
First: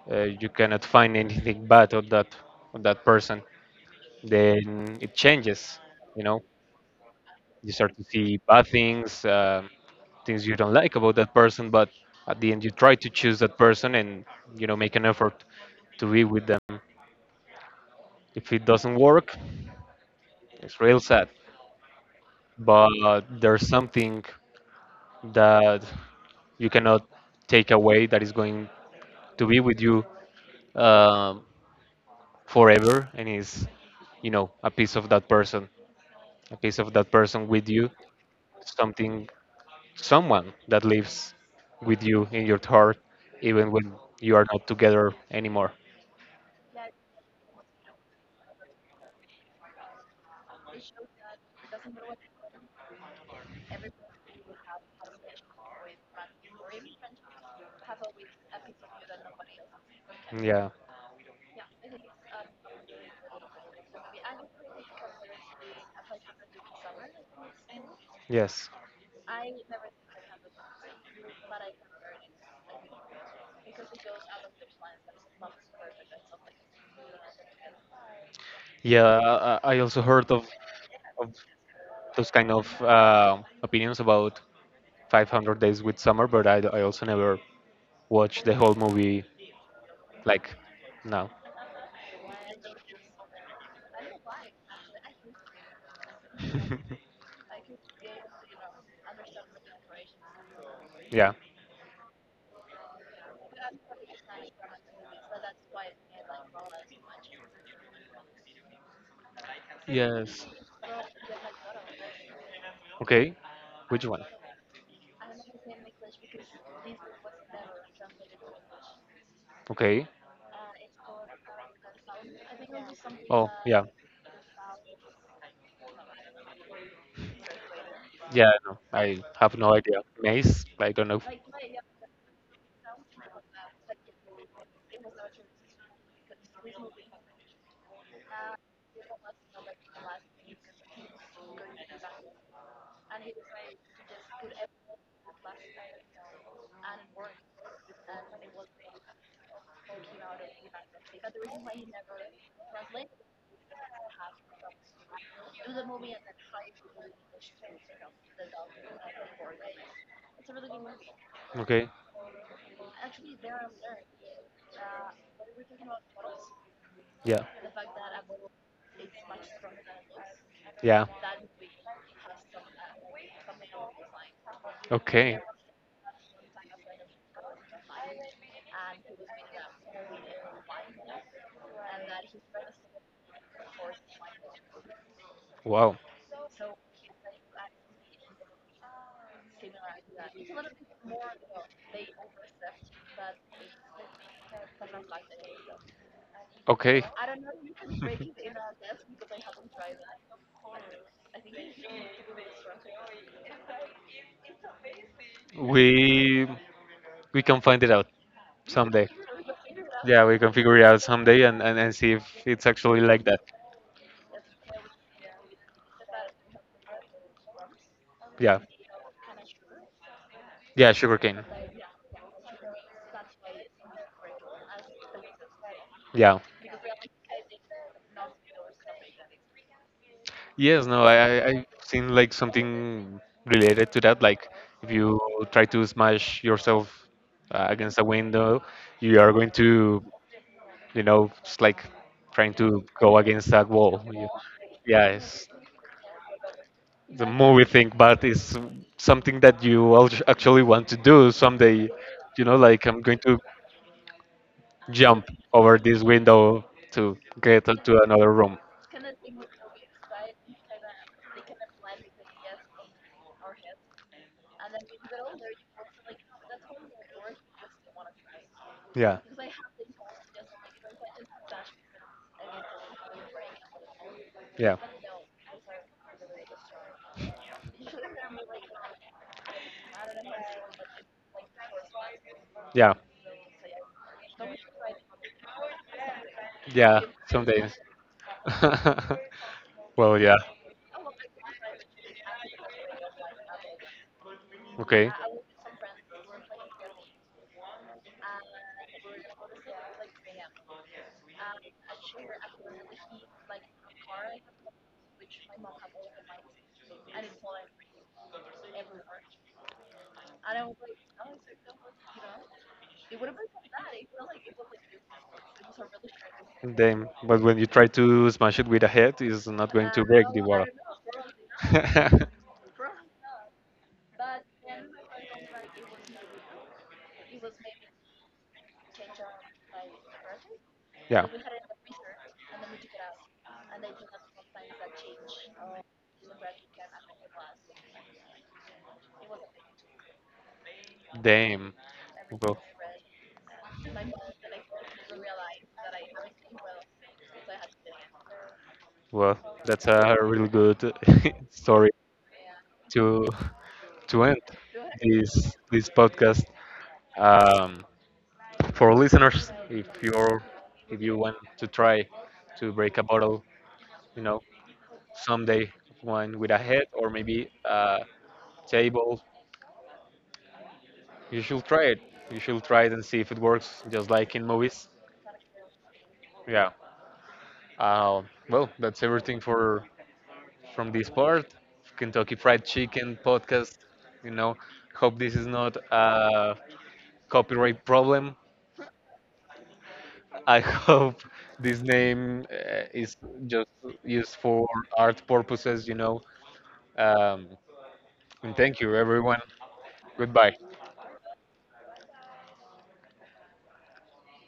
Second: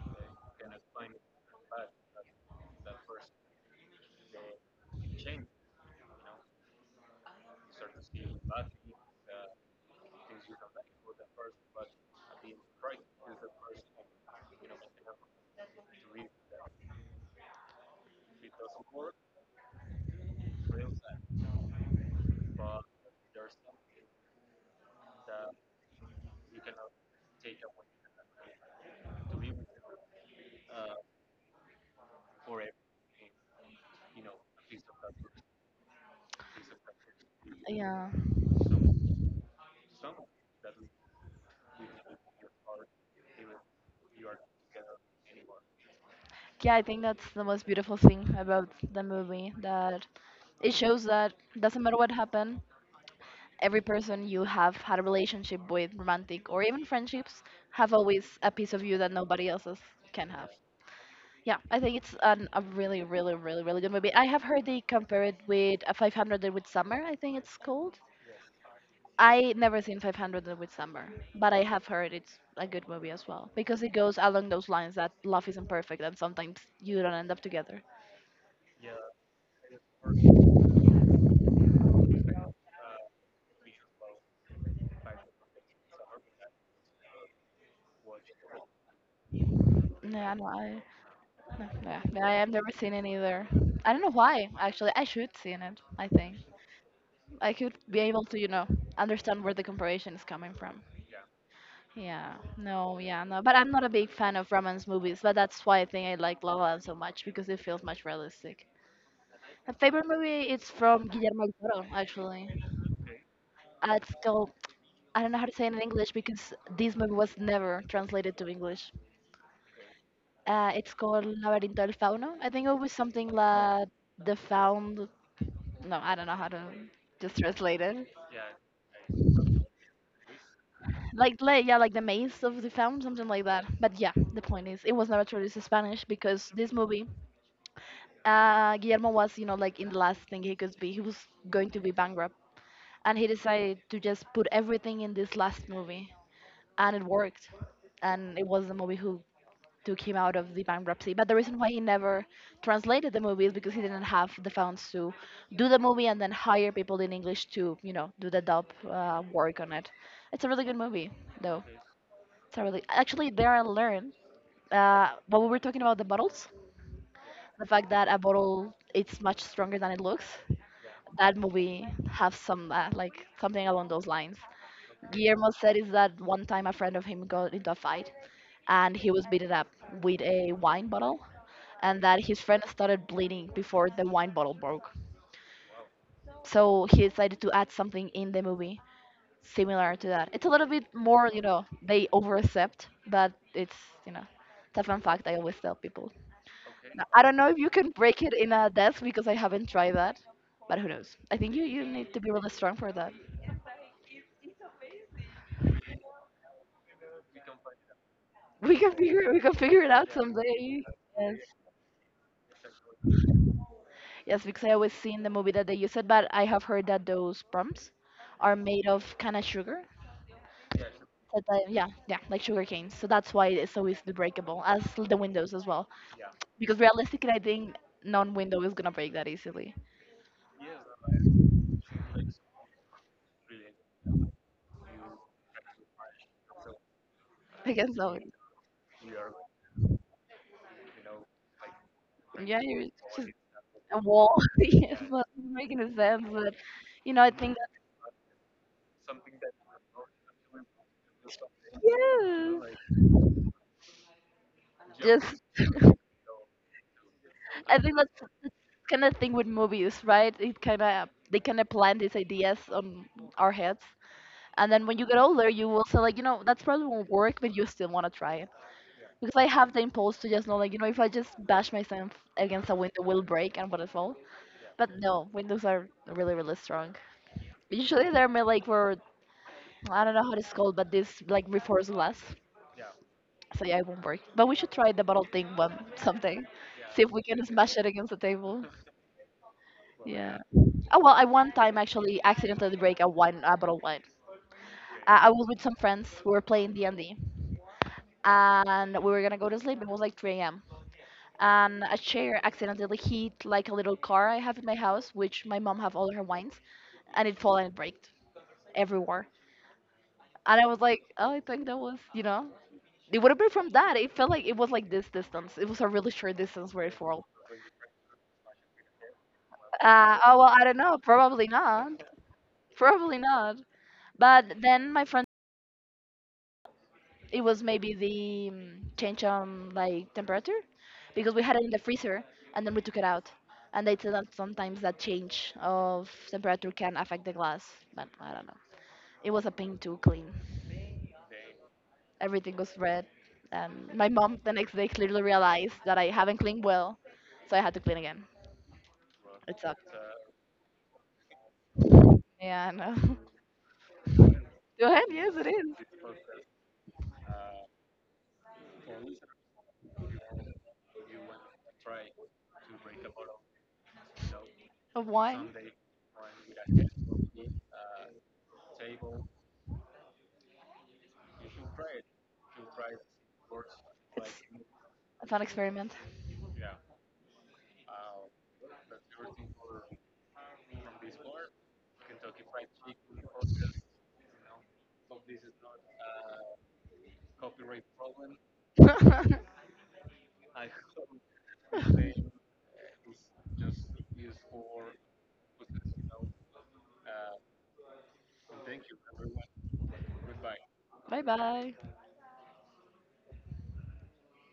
S1: You cannot find anything bad on that person. Then it changes. You know, you start to see bad things, things you don't like about that person. But at the end, you try to choose that person and make an effort to be with them. If it doesn't work, it's real sad. But there's something that you cannot take away that is going to be with you, um forever, and is, a piece of that person, with you,
S2: Yeah.
S1: something, someone that lives with you in your heart even when you are not together anymore.
S2: Yeah, I think that's the most beautiful thing about the movie, that it shows that doesn't matter what happened, every person you have had a relationship with, romantic or even friendships, have always a piece of you that nobody else's can have.
S1: Yeah.
S2: Yeah, I think it's an, a really, really, really, really good movie. I have heard they compare it with a 500 with Summer, I think it's called.
S1: Yes,
S2: I never seen 500 with Summer, but I have heard it's a good movie as well because it goes along those lines that love isn't perfect and sometimes you don't end up together.
S1: yeah, I also heard of those kind of opinions about 500 Days with Summer, but I also never watched the whole movie
S2: Yeah,
S1: like
S2: no, I,
S1: now.
S2: no, yeah, yeah, I have never seen it either. I don't know why, actually. I should see it, I think. I could be able to, you know, understand where the comparison is coming from.
S1: Yeah.
S2: Yeah, no, yeah, no. But I'm not a big fan of romance movies, but that's why I think I like La La Land so much because it feels much realistic. My favorite
S1: Yes.
S2: movie is from Guillermo del Toro, actually.
S1: Okay. Which
S2: It's
S1: one?
S2: called, I don't know how to say it in English because this movie was never translated to English.
S1: Okay.
S2: It's called Laberinto del Fauno. I think it was something
S1: Oh, yeah.
S2: like the found. No, I don't know how to just translate it.
S1: Yeah, no, I have no idea. Maze? I don't know.
S2: Yeah, like the maze of the fountain, something like that. But yeah, the point is, it was never traduced to Spanish because this movie, Guillermo was, you know, like in the last thing he could be. He was going to be bankrupt, and he decided to just put everything in this last movie, and it worked. And it was the movie who took him out of the bankruptcy. But the reason why he never translated the movie is because he didn't have the funds to do the movie and then hire people in English to, you know, do the dub work on it. It's a really good movie, though.
S1: Okay.
S2: It's a really actually there I learned what we were talking about the bottles,
S1: Yeah.
S2: the fact that a bottle it's much stronger than it looks.
S1: Yeah.
S2: That movie has some something along those lines.
S1: Okay.
S2: Guillermo said is that one time a friend of him got into a fight and he was beaten up with a wine bottle and that his friend started bleeding before the wine bottle broke.
S1: Wow.
S2: So he decided to add something in the movie similar to that. It's a little bit more, you know, they overaccept, but it's, you know, it's a fun fact I always tell people.
S1: Okay.
S2: Now, I don't know if you can break it in a death because I haven't tried that, but who knows? I think you need to be really strong for that.
S1: We we can find it out
S2: We can
S1: someday.
S2: figure it out
S1: Yeah, we can figure it
S2: someday.
S1: out
S2: Yes,
S1: someday and, and see if it's actually like that.
S2: yes, because I always seen the movie that they use it, but I have heard that those prompts are
S1: Yeah.
S2: made of kind of sugar.
S1: Yeah, sugarcane.
S2: So they- yeah, yeah, like sugar canes. So that's why it's so easily breakable, as l- the windows as well.
S1: Yeah.
S2: Because realistically, I think non-window is gonna break that easily.
S1: Yes, no, I've seen like something related to that. Like if you try to smash yourself
S2: I guess
S1: against a
S2: so.
S1: window, you are going to, you know, it's like trying
S2: Yeah,
S1: to
S2: you're
S1: go
S2: just
S1: against that wall.
S2: a
S1: You-
S2: wall. Yes, not
S1: Yes,
S2: making a sense, but you know,
S1: the
S2: I think
S1: movie thing, but it's something
S2: that
S1: that you actually want to do someday. You know,
S2: yes,
S1: like I'm going to jump
S2: just
S1: over this window to get
S2: I think
S1: to
S2: that's
S1: another room.
S2: kind of thing with movies, right? It kind of they kind of plant these ideas on our heads. And then when you get older, you will say like, you know, that's probably won't work, but you still want to try it
S1: Yeah,
S2: because I have the impulse to just know like, you know, if I just bash myself against a window, will break and will fall.
S1: yeah.
S2: But no, windows are really really strong. Usually they're made like for I don't know how it's called, but this like reinforced glass,
S1: Yeah,
S2: so yeah, it won't break. But we should try the bottle thing one something,
S1: yeah,
S2: see if we can
S1: some
S2: smash
S1: days.
S2: it against the table.
S1: Well,
S2: Yeah.
S1: yeah,
S2: Oh well, I one time actually accidentally break a wine a bottle of wine.
S1: okay.
S2: I was with some friends. We were playing D and D, and we were gonna go to sleep. It was like 3 a.m. And a chair accidentally hit like a little car I have in my house, which my mom have all her wines, and it fell and it breaked everywhere. And I was like, oh, I think that was, you know, it would have been from that. It felt like it was like this distance. It was a really short distance where it
S1: Damn.
S2: fell.
S1: But when you try to smash it with a head, it's not going to break
S2: Oh
S1: the
S2: well, I
S1: wall.
S2: don't know. Probably not. Probably not. But then my friend. It was maybe the change on like temperature
S1: Yeah.
S2: because we had it in the freezer and then we took it out, and they said that sometimes that change of temperature can affect the glass. But I don't know, it was a pain to clean.
S1: Damn.
S2: Everything
S1: Well,
S2: was red, and my mom the next day clearly realized that I haven't cleaned well, so I had to clean again.
S1: well,
S2: It sucked.
S1: that's a really good story
S2: Yeah, I know.
S1: to end
S2: Go ahead, yes it is.
S1: this podcast. Um, for listeners, if you're, if you want to try to break a bottle, you know,
S2: Of wine.
S1: someday, one with a head or maybe a table, you should try it. And see if it works just
S2: it's,
S1: like in movies.
S2: it's an experiment.
S1: Yeah. uh, well, that's everything for from this part, Kentucky Fried Chicken podcast, you know. Hope this is not a copyright problem. I hope this name is just used for art purposes, you know. Um, and thank you, everyone. Goodbye.
S2: Bye bye.